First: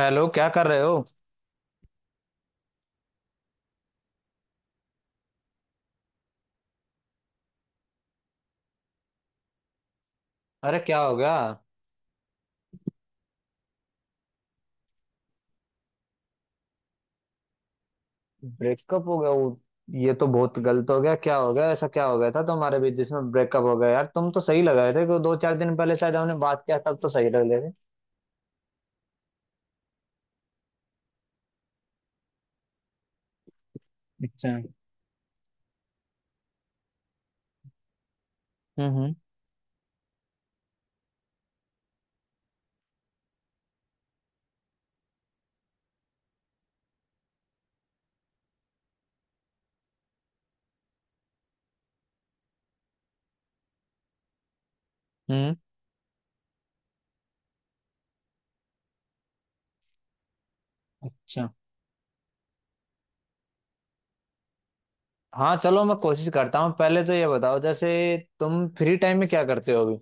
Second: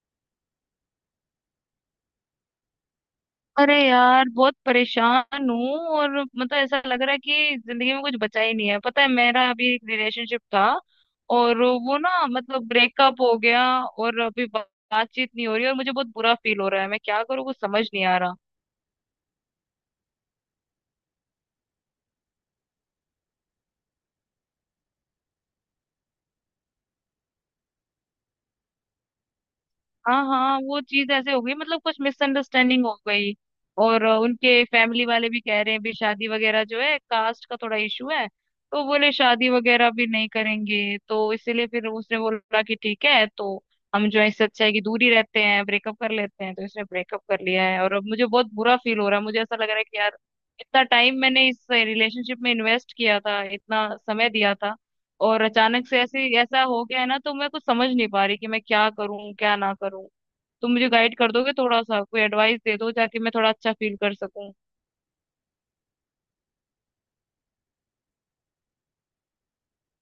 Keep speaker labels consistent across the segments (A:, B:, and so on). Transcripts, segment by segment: A: Hello, क्या कर रहे हो?
B: अरे यार, बहुत परेशान हूँ। और मतलब ऐसा लग रहा है कि जिंदगी में कुछ बचा ही नहीं है। पता है, मेरा अभी एक रिलेशनशिप था
A: अरे, क्या हो गया?
B: और वो ना मतलब ब्रेकअप हो गया। और अभी बातचीत नहीं हो रही और मुझे बहुत बुरा फील हो रहा है। मैं क्या करूँ? कुछ समझ नहीं आ रहा।
A: ब्रेकअप हो गया वो? ये तो बहुत गलत हो गया। क्या हो गया? ऐसा क्या हो गया था तुम्हारे बीच जिसमें ब्रेकअप हो गया? यार तुम तो सही लग रहे थे। कि दो चार दिन पहले शायद हमने बात किया, तब तो सही लग रहे थे।
B: हाँ हाँ, वो चीज ऐसे हो गई, मतलब कुछ मिसअंडरस्टैंडिंग हो गई। और
A: अच्छा।
B: उनके
A: हम्म।
B: फैमिली वाले भी कह रहे हैं भी शादी वगैरह जो है, कास्ट का थोड़ा इशू है। तो बोले
A: हम्म
B: शादी वगैरह भी नहीं करेंगे। तो इसीलिए फिर उसने बोला कि ठीक है, तो हम जो है, इससे अच्छा है कि दूर ही रहते हैं, ब्रेकअप कर लेते हैं। तो इसने ब्रेकअप कर लिया है और अब मुझे बहुत बुरा फील हो रहा है। मुझे ऐसा लग रहा है कि यार, इतना टाइम मैंने इस रिलेशनशिप में इन्वेस्ट किया था, इतना समय दिया था। और
A: हम्म।
B: अचानक से ऐसे ऐसा हो गया है ना, तो मैं कुछ समझ नहीं पा रही कि मैं क्या करूं, क्या ना करूं। तुम मुझे गाइड कर
A: अच्छा,
B: दोगे थोड़ा सा? कोई एडवाइस दे दो ताकि मैं थोड़ा अच्छा फील कर सकूं।
A: हाँ, चलो मैं कोशिश करता हूँ। पहले तो ये बताओ, जैसे तुम फ्री टाइम में क्या करते हो अभी?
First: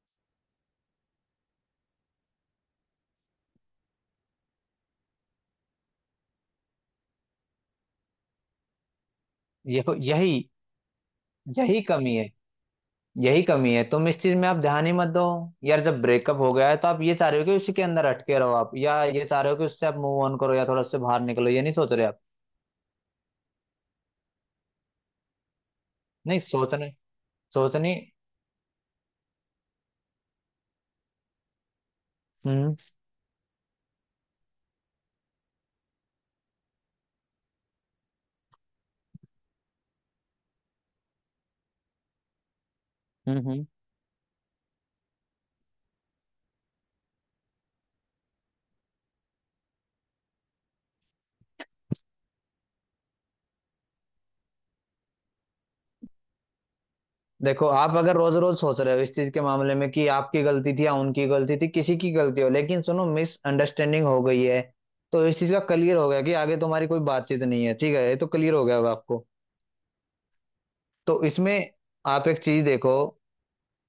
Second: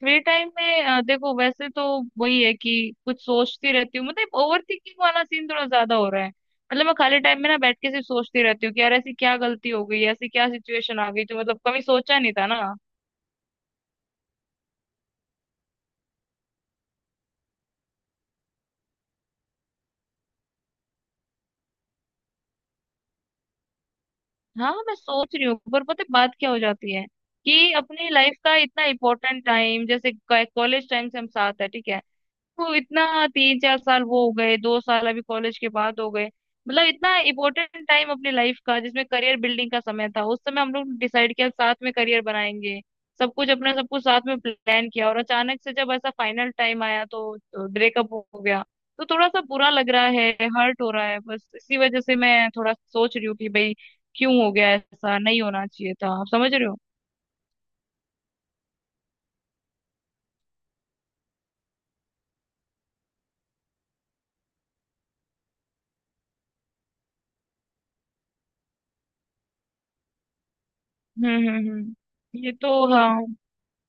B: फ्री टाइम में देखो, वैसे तो वही है कि कुछ सोचती रहती हूँ। मतलब ओवर थिंकिंग वाला सीन थोड़ा ज्यादा हो रहा है। मतलब मैं खाली टाइम में ना बैठ के सिर्फ सोचती रहती हूँ कि यार, ऐसी क्या गलती
A: ये
B: हो
A: तो
B: गई, ऐसी
A: यही
B: क्या सिचुएशन आ गई जो, मतलब,
A: यही
B: कभी
A: कमी
B: सोचा
A: है।
B: नहीं था ना।
A: यही कमी है, तुम इस चीज में आप ध्यान ही मत दो। यार जब ब्रेकअप हो गया है, तो आप ये चाह रहे हो कि उसी के अंदर अटके रहो आप, या ये चाह रहे हो कि उससे आप मूव ऑन करो, या थोड़ा उससे बाहर निकलो? ये नहीं सोच रहे आप?
B: हाँ, मैं सोच रही हूँ पर पता है बात
A: नहीं
B: क्या हो
A: सोचने,
B: जाती है कि
A: सोचनी।
B: अपनी लाइफ का इतना इम्पोर्टेंट टाइम, जैसे कॉलेज टाइम से हम साथ है, ठीक है वो
A: हम्म
B: इतना, 3 4 साल वो हो गए, 2 साल अभी कॉलेज के बाद हो गए। मतलब इतना इम्पोर्टेंट टाइम अपनी लाइफ का, जिसमें करियर बिल्डिंग का समय था, उस समय हम लोग डिसाइड किया साथ में करियर बनाएंगे। सब
A: हम्म
B: कुछ
A: हम्म।
B: अपना सब कुछ साथ में प्लान किया और अचानक से जब ऐसा फाइनल टाइम आया तो ब्रेकअप हो गया। तो थोड़ा सा बुरा लग रहा है, हर्ट हो रहा है। बस इसी वजह से मैं थोड़ा सोच रही हूँ कि भाई, क्यों हो गया? ऐसा नहीं होना चाहिए था। आप समझ रहे हो।
A: देखो, आप अगर रोज रोज सोच रहे हो इस चीज के मामले में कि आपकी गलती थी या उनकी गलती थी, किसी की गलती हो, लेकिन सुनो, मिसअंडरस्टैंडिंग हो गई है। तो इस चीज का क्लियर हो गया कि आगे तुम्हारी कोई बातचीत नहीं है। ठीक है, ये तो क्लियर हो गया होगा आपको। तो इसमें आप एक
B: हम्म। ये
A: चीज
B: तो,
A: देखो।
B: हाँ।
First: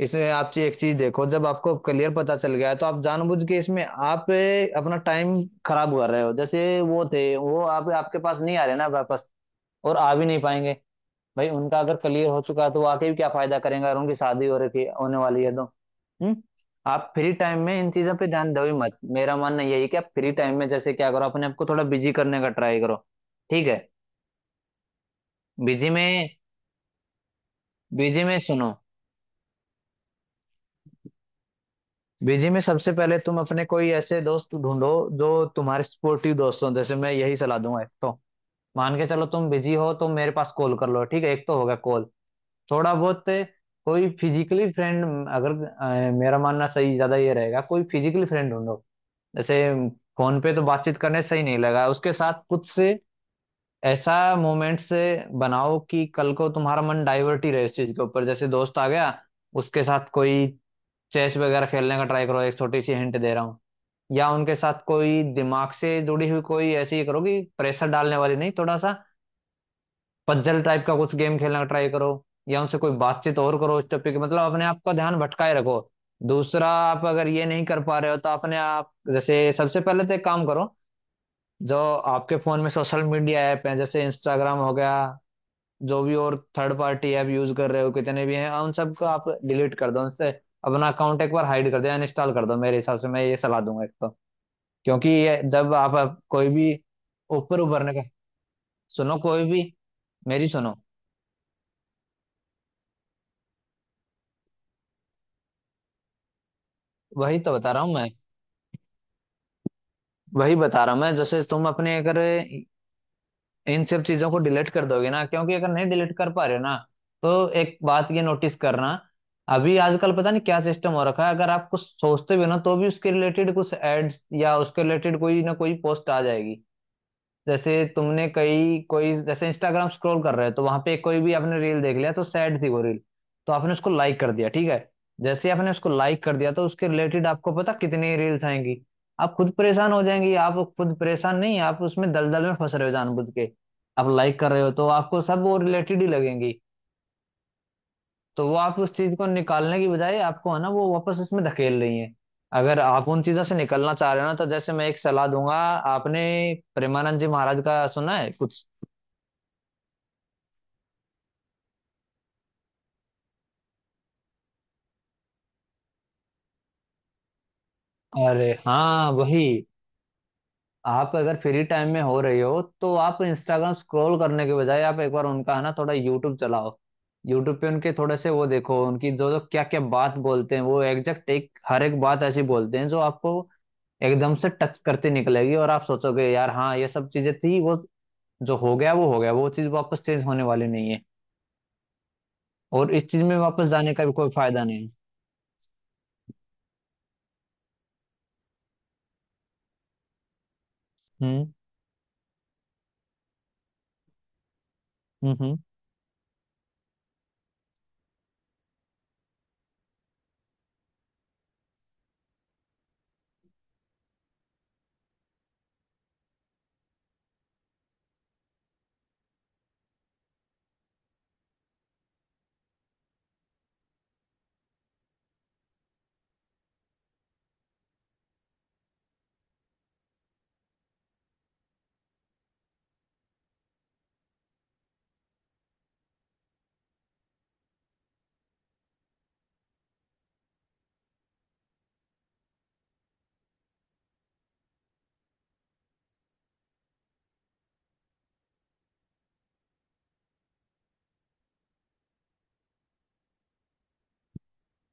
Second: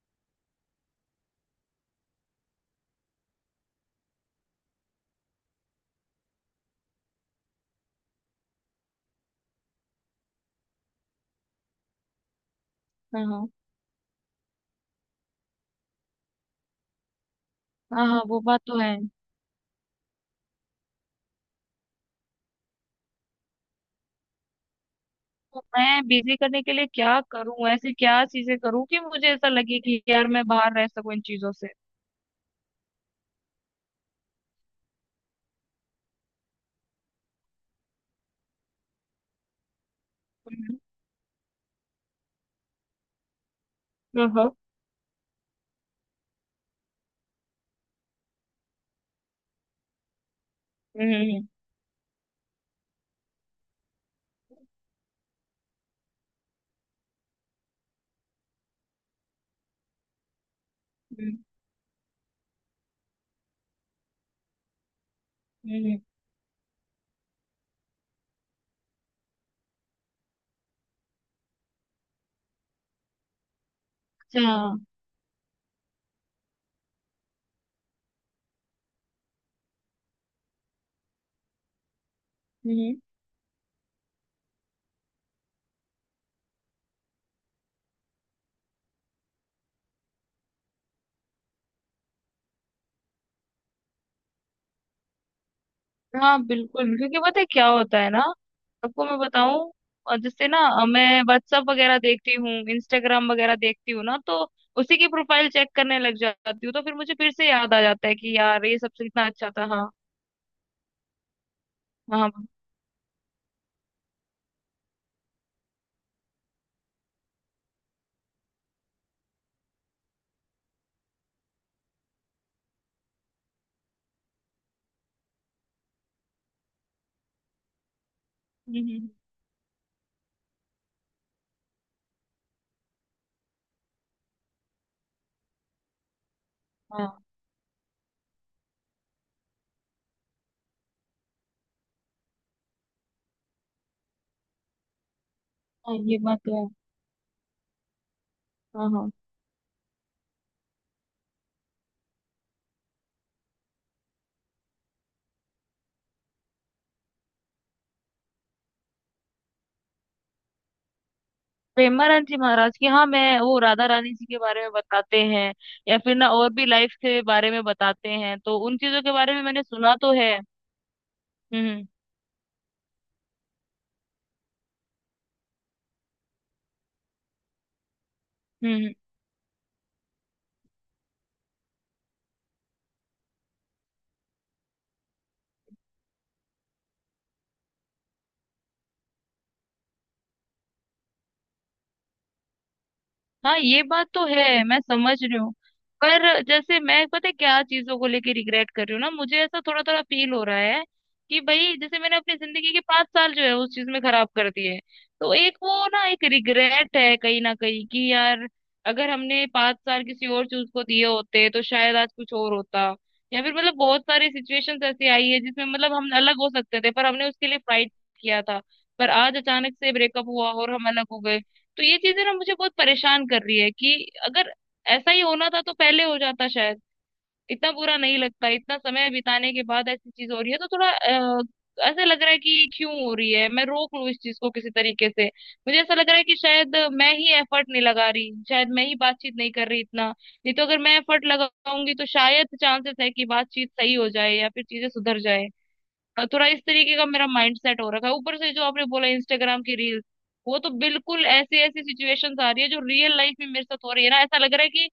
A: इसमें आप एक चीज देखो, जब आपको क्लियर पता चल गया है तो आप जानबूझ के इसमें आप अपना टाइम खराब कर रहे हो। जैसे वो थे, वो आप आपके पास नहीं आ रहे ना वापस, और आ भी नहीं पाएंगे। भाई उनका अगर क्लियर हो चुका है, तो वो आके भी
B: हाँ
A: क्या
B: हाँ
A: फायदा करेंगे, अगर उनकी शादी हो रखी होने वाली है तो। हम्म। आप फ्री टाइम में इन
B: हाँ।
A: चीजों
B: हाँ,
A: पे
B: वो
A: ध्यान
B: बात
A: दो ही
B: तो है।
A: मत। मेरा मानना यही है कि आप फ्री टाइम में जैसे क्या करो, अपने आप को थोड़ा बिजी करने का ट्राई करो। ठीक है?
B: तो
A: बिजी
B: मैं
A: में
B: बिजी करने के लिए क्या करूं? ऐसी
A: बिजी
B: क्या
A: में
B: चीजें
A: सुनो,
B: करूं कि मुझे ऐसा लगे कि यार, मैं बाहर रह सकूं इन चीजों से।
A: बीजी में सबसे पहले तुम अपने कोई ऐसे दोस्त ढूंढो जो तुम्हारे सपोर्टिव दोस्त हो। जैसे मैं यही सलाह दूंगा, एक तो मान के चलो तुम बिजी हो तो मेरे पास कॉल
B: हम्म।
A: कर लो। ठीक है, एक तो होगा कॉल। थोड़ा बहुत कोई
B: हाँ।
A: फिजिकली फ्रेंड, अगर मेरा मानना सही ज्यादा ये रहेगा, कोई फिजिकली फ्रेंड ढूंढो। जैसे फोन पे तो बातचीत करने सही
B: हम्म
A: नहीं लगा उसके साथ कुछ से, ऐसा मोमेंट से बनाओ कि कल को तुम्हारा मन डाइवर्ट ही रहे इस चीज के ऊपर। जैसे दोस्त आ गया, उसके साथ कोई चेस
B: हम्म,
A: वगैरह खेलने का ट्राई करो। एक छोटी सी हिंट दे रहा हूँ। या उनके साथ कोई दिमाग
B: हम्म,
A: से जुड़ी हुई कोई ऐसी करो कि प्रेशर डालने वाली नहीं, थोड़ा सा पजल टाइप का कुछ गेम खेलने का ट्राई करो। या उनसे कोई बातचीत और करो उस टॉपिक,
B: अच्छा,
A: मतलब अपने आप का ध्यान भटकाए रखो। दूसरा, आप अगर ये नहीं कर पा रहे हो, तो अपने आप, जैसे सबसे पहले तो एक काम करो, जो आपके फोन में
B: हम्म।
A: सोशल मीडिया ऐप है, जैसे इंस्टाग्राम हो गया, जो भी और थर्ड पार्टी ऐप यूज कर रहे हो कितने भी हैं, उन सबको आप डिलीट कर दो। उनसे अपना अकाउंट एक बार हाइड कर दो, या इंस्टॉल कर दो। मेरे हिसाब से मैं ये सलाह दूंगा एक तो, क्योंकि ये जब आप
B: हाँ
A: कोई भी
B: बिल्कुल, क्योंकि पता है
A: ऊपर
B: क्या
A: उभरने
B: होता
A: का,
B: है ना। आपको
A: सुनो
B: मैं
A: कोई भी,
B: बताऊं, जैसे
A: मेरी
B: ना
A: सुनो।
B: मैं व्हाट्सअप वगैरह देखती हूँ, इंस्टाग्राम वगैरह देखती हूँ ना, तो उसी की प्रोफाइल चेक करने लग जाती हूँ। तो फिर मुझे फिर
A: वही
B: से
A: तो बता
B: याद आ
A: रहा हूँ
B: जाता
A: मैं,
B: है कि यार, ये सबसे इतना अच्छा था। हाँ
A: वही बता रहा हूँ मैं। जैसे तुम अपने अगर
B: हाँ हाँ।
A: इन सब चीजों को डिलीट कर दोगे ना, क्योंकि अगर नहीं डिलीट कर पा रहे हो ना, तो एक बात ये नोटिस करना। अभी आजकल पता नहीं क्या सिस्टम हो रखा है, अगर आप कुछ सोचते भी हो ना, तो भी उसके रिलेटेड कुछ एड्स या उसके रिलेटेड कोई ना कोई पोस्ट आ जाएगी। जैसे तुमने
B: हम्म,
A: कई
B: हम्म,
A: कोई, जैसे इंस्टाग्राम स्क्रॉल कर रहे हो, तो वहां पे कोई भी आपने रील देख लिया, तो सैड थी वो रील, तो आपने उसको लाइक कर दिया, ठीक है? जैसे आपने उसको लाइक कर दिया, तो उसके
B: हाँ
A: रिलेटेड आपको पता कितनी रील्स आएंगी। आप खुद परेशान हो जाएंगी। आप खुद परेशान नहीं, आप उसमें दलदल में फंस रहे हो जानबूझ के। आप लाइक कर रहे हो, तो आपको सब वो
B: हाँ,
A: रिलेटेड ही
B: ये बात
A: लगेंगी।
B: तो है।
A: तो वो आप
B: हाँ
A: उस
B: हाँ।
A: चीज को निकालने की बजाय, आपको है ना, वो वापस उसमें धकेल रही है। अगर आप उन चीजों से निकलना चाह रहे हो ना, तो जैसे मैं एक सलाह दूंगा, आपने प्रेमानंद जी महाराज का सुना है कुछ?
B: पेमानंद जी महाराज की, हाँ, मैं वो राधा रानी जी के बारे में बताते हैं, या फिर ना और भी लाइफ के बारे में बताते हैं,
A: अरे
B: तो उन चीजों
A: हाँ
B: के बारे में मैंने
A: वही।
B: सुना तो है।
A: आप अगर फ्री
B: हम्म
A: टाइम में हो रही हो, तो आप इंस्टाग्राम स्क्रॉल करने के बजाय आप एक बार उनका है ना थोड़ा यूट्यूब चलाओ। यूट्यूब पे उनके थोड़े से वो
B: हम्म
A: देखो।
B: हम्म।
A: उनकी जो जो क्या क्या बात बोलते हैं, वो एग्जैक्ट एक हर एक बात ऐसी बोलते हैं जो आपको एकदम से टच करती निकलेगी। और आप सोचोगे, यार हाँ, ये सब चीजें थी वो। जो हो गया वो हो गया, वो चीज वापस चेंज होने वाली नहीं है। और इस चीज में
B: हाँ,
A: वापस
B: ये
A: जाने का
B: बात
A: भी
B: तो
A: कोई फायदा
B: है, मैं
A: नहीं है।
B: समझ रही हूँ। पर जैसे मैं, पता है क्या चीजों को लेके रिग्रेट कर रही हूँ ना, मुझे ऐसा थोड़ा थोड़ा फील हो रहा है कि
A: हम्म
B: भाई, जैसे मैंने अपनी जिंदगी के 5 साल जो है, उस चीज में खराब कर दिए। तो
A: हम्म हम्म।
B: एक वो ना एक रिग्रेट है कहीं ना कहीं कि यार, अगर हमने 5 साल किसी और चीज को दिए होते तो शायद आज कुछ और होता। या फिर मतलब बहुत सारी सिचुएशंस ऐसी आई है जिसमें मतलब हम अलग हो सकते थे पर हमने उसके लिए फाइट किया था। पर आज अचानक से ब्रेकअप हुआ और हम अलग हो गए। तो ये चीजें ना मुझे बहुत परेशान कर रही है कि अगर ऐसा ही होना था तो पहले हो जाता शायद, इतना बुरा नहीं लगता। इतना समय बिताने के बाद ऐसी चीज हो रही है तो थोड़ा ऐसा लग रहा है कि क्यों हो रही है? मैं रोक लूं इस चीज को किसी तरीके से? मुझे ऐसा लग रहा है कि शायद मैं ही एफर्ट नहीं लगा रही, शायद मैं ही बातचीत नहीं कर रही इतना नहीं, तो अगर मैं एफर्ट लगाऊंगी तो शायद चांसेस है कि बातचीत सही हो जाए या फिर चीजें सुधर जाए। थोड़ा इस तरीके का मेरा माइंड सेट हो रखा है। ऊपर से जो आपने बोला इंस्टाग्राम की रील्स, वो तो बिल्कुल ऐसी ऐसी सिचुएशंस आ रही है जो रियल लाइफ में मेरे साथ हो रही है ना, ऐसा लग रहा है कि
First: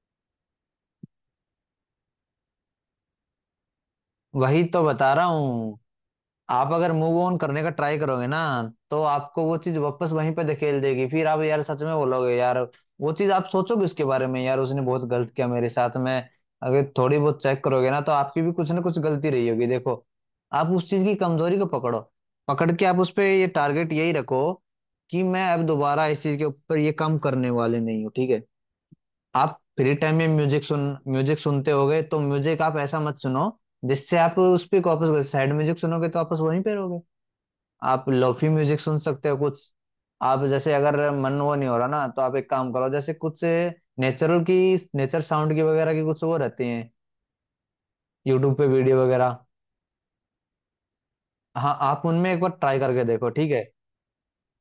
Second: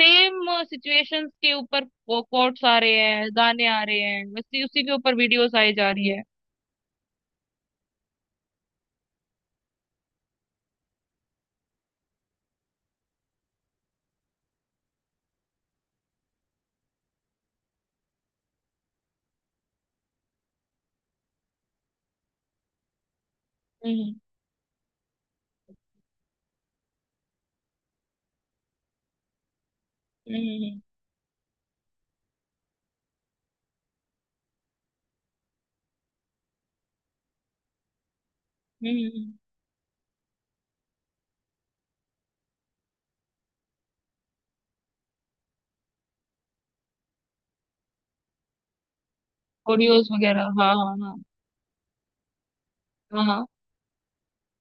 B: सेम सिचुएशंस के ऊपर कोट्स आ रहे हैं, गाने आ रहे हैं,
A: वही
B: वैसे
A: तो
B: उसी के
A: बता
B: ऊपर
A: रहा
B: वीडियोस आई
A: हूँ।
B: जा रही है।
A: आप अगर मूव ऑन करने का ट्राई करोगे ना, तो आपको वो चीज वापस वहीं पे धकेल देगी। फिर आप यार सच में बोलोगे, यार वो चीज आप सोचोगे उसके बारे में, यार उसने बहुत गलत किया मेरे साथ में। अगर थोड़ी बहुत चेक करोगे ना, तो आपकी भी कुछ ना कुछ गलती रही होगी। देखो, आप उस चीज की कमजोरी को पकड़ो। पकड़ के आप उस पे ये टारगेट यही
B: हम्म
A: रखो कि मैं अब दोबारा इस चीज के ऊपर ये काम करने वाले नहीं हूँ। ठीक है? आप फ्री टाइम में म्यूजिक सुन,
B: हम्म
A: म्यूजिक सुनते होगे तो म्यूजिक आप ऐसा मत सुनो जिससे आप उस पर वापस, सैड म्यूजिक सुनोगे तो वापस वहीं पे रहोगे। आप लोफी म्यूजिक सुन सकते
B: हम्म।
A: हो कुछ। आप जैसे अगर मन वो नहीं हो रहा ना, तो आप एक काम करो, जैसे कुछ नेचुरल की, नेचर साउंड की वगैरह की कुछ वो रहती हैं, यूट्यूब पे वीडियो वगैरह।
B: ऑडियोज वगैरह, हाँ हाँ।
A: हाँ, आप उनमें एक बार ट्राई करके
B: हाँ
A: देखो,
B: हाँ
A: ठीक है?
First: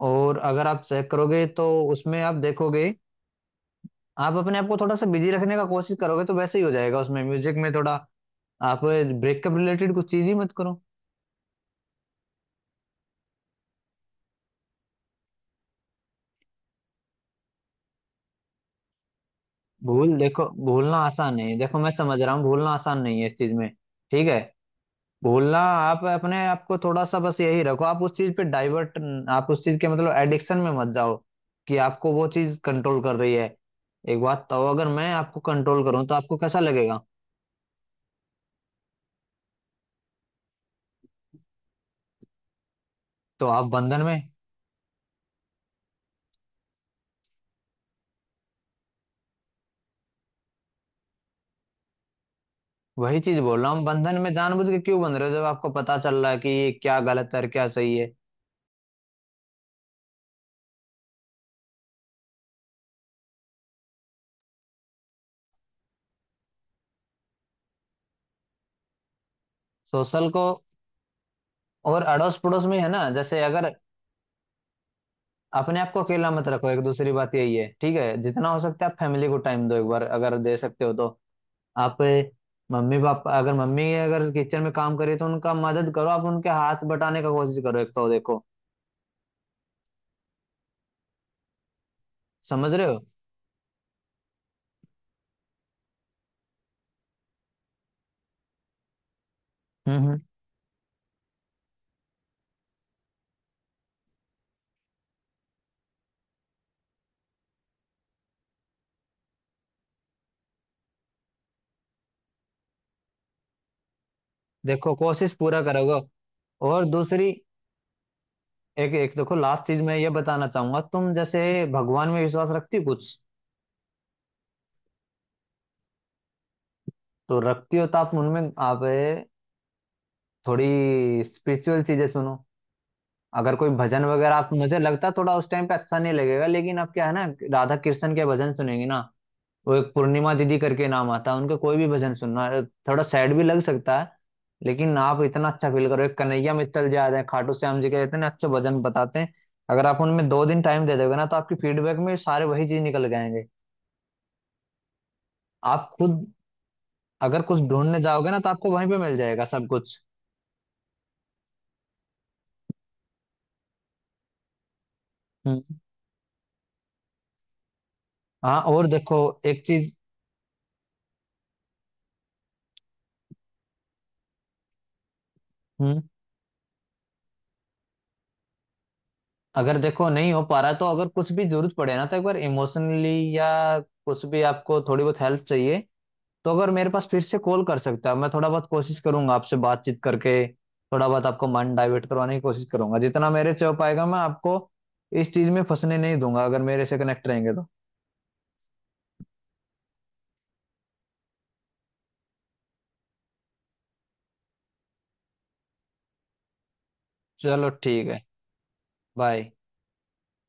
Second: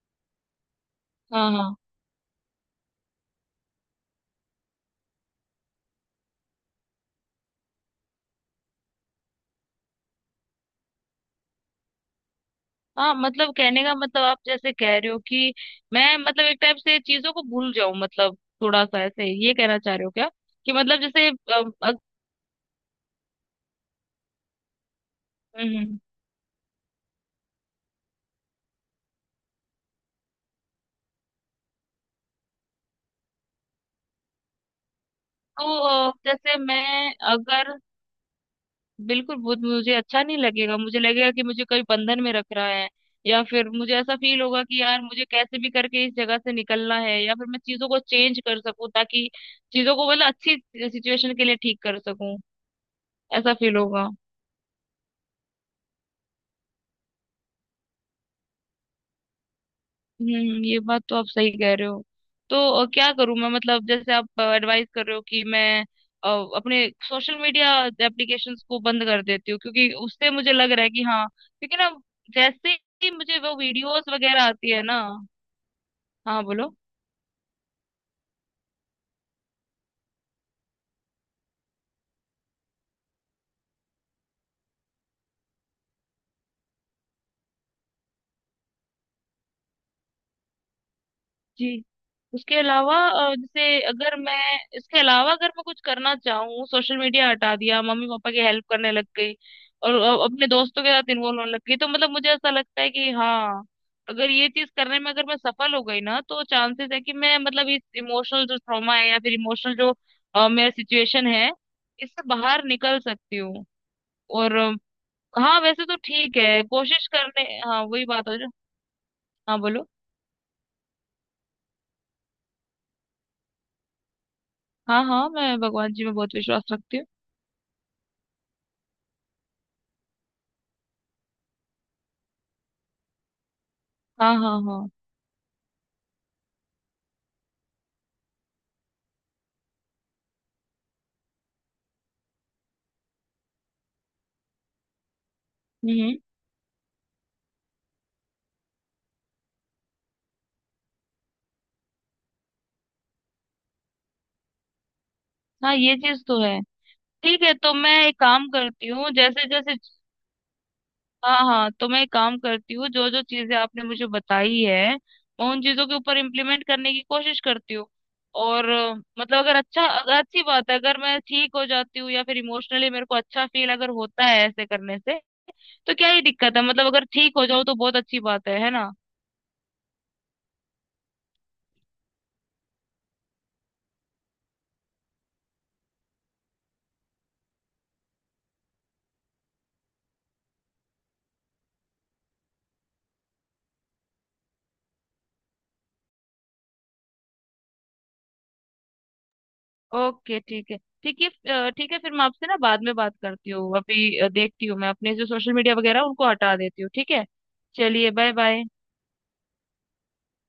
A: और अगर आप चेक करोगे,
B: हाँ
A: तो
B: हाँ
A: उसमें आप देखोगे, आप अपने आप को थोड़ा सा बिजी रखने का कोशिश करोगे तो वैसे ही हो जाएगा। उसमें म्यूजिक में थोड़ा आप ब्रेकअप रिलेटेड कुछ चीज ही मत करो।
B: हाँ। मतलब कहने का मतलब आप जैसे कह रहे हो कि मैं, मतलब एक टाइप से चीजों को भूल जाऊं, मतलब थोड़ा सा ऐसे, ये कहना चाह रहे हो
A: भूल,
B: क्या?
A: देखो,
B: कि
A: भूलना
B: मतलब जैसे
A: आसान नहीं है। देखो मैं
B: अग,
A: समझ रहा हूँ, भूलना आसान नहीं है इस चीज में। ठीक है? बोलना,
B: हम्म हम्म।
A: आप अपने आप को थोड़ा सा बस यही रखो, आप उस चीज पे डाइवर्ट, आप उस चीज के मतलब एडिक्शन में मत जाओ कि आपको वो चीज कंट्रोल कर रही है। एक बात तो, अगर मैं आपको
B: तो
A: कंट्रोल करूं तो आपको
B: जैसे
A: कैसा लगेगा?
B: मैं अगर, बिल्कुल वो मुझे अच्छा नहीं लगेगा। मुझे लगेगा कि मुझे कोई बंधन में रख रहा है या
A: तो आप
B: फिर मुझे
A: बंधन में,
B: ऐसा फील होगा कि यार, मुझे कैसे भी करके इस जगह से निकलना है या फिर मैं चीजों को चेंज कर सकूं ताकि चीजों को, मतलब, अच्छी सिचुएशन के लिए ठीक कर सकूं,
A: वही चीज
B: ऐसा
A: बोल रहा
B: फील
A: हूँ,
B: होगा।
A: बंधन में जानबूझ के क्यों बंध रहे हो, जब आपको पता चल रहा है कि ये क्या गलत है और क्या सही है।
B: हम्म, ये बात तो आप सही कह रहे हो। तो क्या करूं मैं? मतलब जैसे आप एडवाइस कर रहे हो कि मैं अ, अपने सोशल मीडिया एप्लीकेशंस को बंद कर देती हूँ, क्योंकि
A: सोशल
B: उससे
A: को,
B: मुझे लग रहा है कि हाँ, क्योंकि ना
A: और अड़ोस पड़ोस
B: जैसे
A: में है ना,
B: ही मुझे
A: जैसे
B: वो
A: अगर,
B: वीडियोस वगैरह आती है ना।
A: अपने आप को अकेला
B: हाँ
A: मत रखो।
B: बोलो।
A: एक दूसरी बात यही है, ठीक है? जितना हो सकता है आप फैमिली को टाइम दो, एक बार अगर दे सकते हो तो। आप मम्मी पापा, अगर मम्मी अगर किचन में काम करे तो उनका मदद करो। आप उनके हाथ बटाने का कोशिश करो, एक तो। देखो
B: जी। उसके
A: समझ रहे
B: अलावा
A: हो?
B: जैसे अगर मैं, इसके अलावा अगर मैं कुछ करना चाहूँ, सोशल मीडिया हटा दिया, मम्मी पापा की हेल्प करने लग गई और
A: हम्म हम्म।
B: अपने दोस्तों के साथ इन्वॉल्व होने लग गई, तो मतलब मुझे ऐसा लगता है कि हाँ, अगर ये चीज करने में अगर मैं सफल हो गई ना, तो चांसेस है कि मैं मतलब इस इमोशनल जो ट्रॉमा है या फिर इमोशनल जो मेरा सिचुएशन है, इससे बाहर निकल सकती हूँ। और
A: देखो कोशिश
B: हाँ
A: पूरा
B: वैसे तो
A: करोगे।
B: ठीक है
A: और
B: कोशिश
A: दूसरी,
B: करने, हाँ वही बात हो जो।
A: एक एक देखो,
B: हाँ
A: लास्ट चीज
B: बोलो।
A: मैं ये बताना चाहूंगा, तुम जैसे भगवान में विश्वास रखती हो कुछ?
B: हाँ हाँ, मैं भगवान जी में बहुत विश्वास रखती हूँ।
A: तो रखती हो, तो आप उनमें आप थोड़ी स्पिरिचुअल चीजें सुनो। अगर कोई भजन
B: हाँ
A: वगैरह, आप
B: हाँ
A: मुझे
B: हाँ।
A: लगता है थोड़ा उस टाइम पे अच्छा नहीं लगेगा, लेकिन आप क्या है ना, राधा कृष्ण के भजन सुनेंगे ना, वो एक पूर्णिमा दीदी करके नाम आता है, उनके कोई भी भजन सुनना। थोड़ा सैड भी लग सकता है, लेकिन आप इतना अच्छा फील करो। एक
B: हम्म।
A: कन्हैया मित्तल जी आ रहे हैं, खाटू श्याम जी के इतने अच्छे भजन बताते हैं। अगर आप उनमें दो दिन टाइम दे दोगे ना, तो आपकी फीडबैक में सारे वही चीज निकल जाएंगे।
B: हाँ
A: आप
B: ये चीज
A: खुद
B: तो है।
A: अगर
B: ठीक है,
A: कुछ
B: तो मैं
A: ढूंढने
B: एक
A: जाओगे ना,
B: काम
A: तो आपको वहीं
B: करती
A: पे
B: हूँ
A: मिल जाएगा
B: जैसे
A: सब
B: जैसे,
A: कुछ।
B: हाँ हाँ, तो मैं एक काम करती हूँ जो जो चीजें आपने मुझे बताई है, मैं उन
A: हम्म।
B: चीजों के ऊपर इम्प्लीमेंट करने की कोशिश करती हूँ।
A: हाँ,
B: और
A: और देखो,
B: मतलब अगर,
A: एक
B: अच्छा
A: चीज।
B: अगर अच्छी बात है, अगर मैं ठीक हो जाती हूँ या फिर इमोशनली मेरे को अच्छा फील अगर होता है ऐसे करने से, तो
A: हम्म।
B: क्या ही दिक्कत है? मतलब अगर ठीक हो जाओ तो बहुत अच्छी बात है ना।
A: अगर देखो नहीं हो पा रहा, तो अगर कुछ भी जरूरत पड़े ना, तो एक बार इमोशनली, या कुछ भी आपको थोड़ी बहुत हेल्प चाहिए, तो अगर मेरे पास फिर से कॉल कर सकता है, मैं थोड़ा बहुत कोशिश करूंगा आपसे बातचीत करके, थोड़ा बहुत आपका मन डाइवर्ट करवाने की कोशिश करूंगा, जितना मेरे से हो पाएगा। मैं आपको इस चीज में फंसने नहीं दूंगा अगर मेरे से कनेक्ट रहेंगे तो।
B: ओके ठीक है। ठीक है। ठीक है, फिर मैं आपसे ना बाद में बात करती हूँ। अभी देखती हूँ, मैं अपने जो सोशल मीडिया वगैरह उनको हटा देती हूँ, ठीक है।
A: चलो ठीक
B: चलिए,
A: है,
B: बाय बाय।
A: बाय।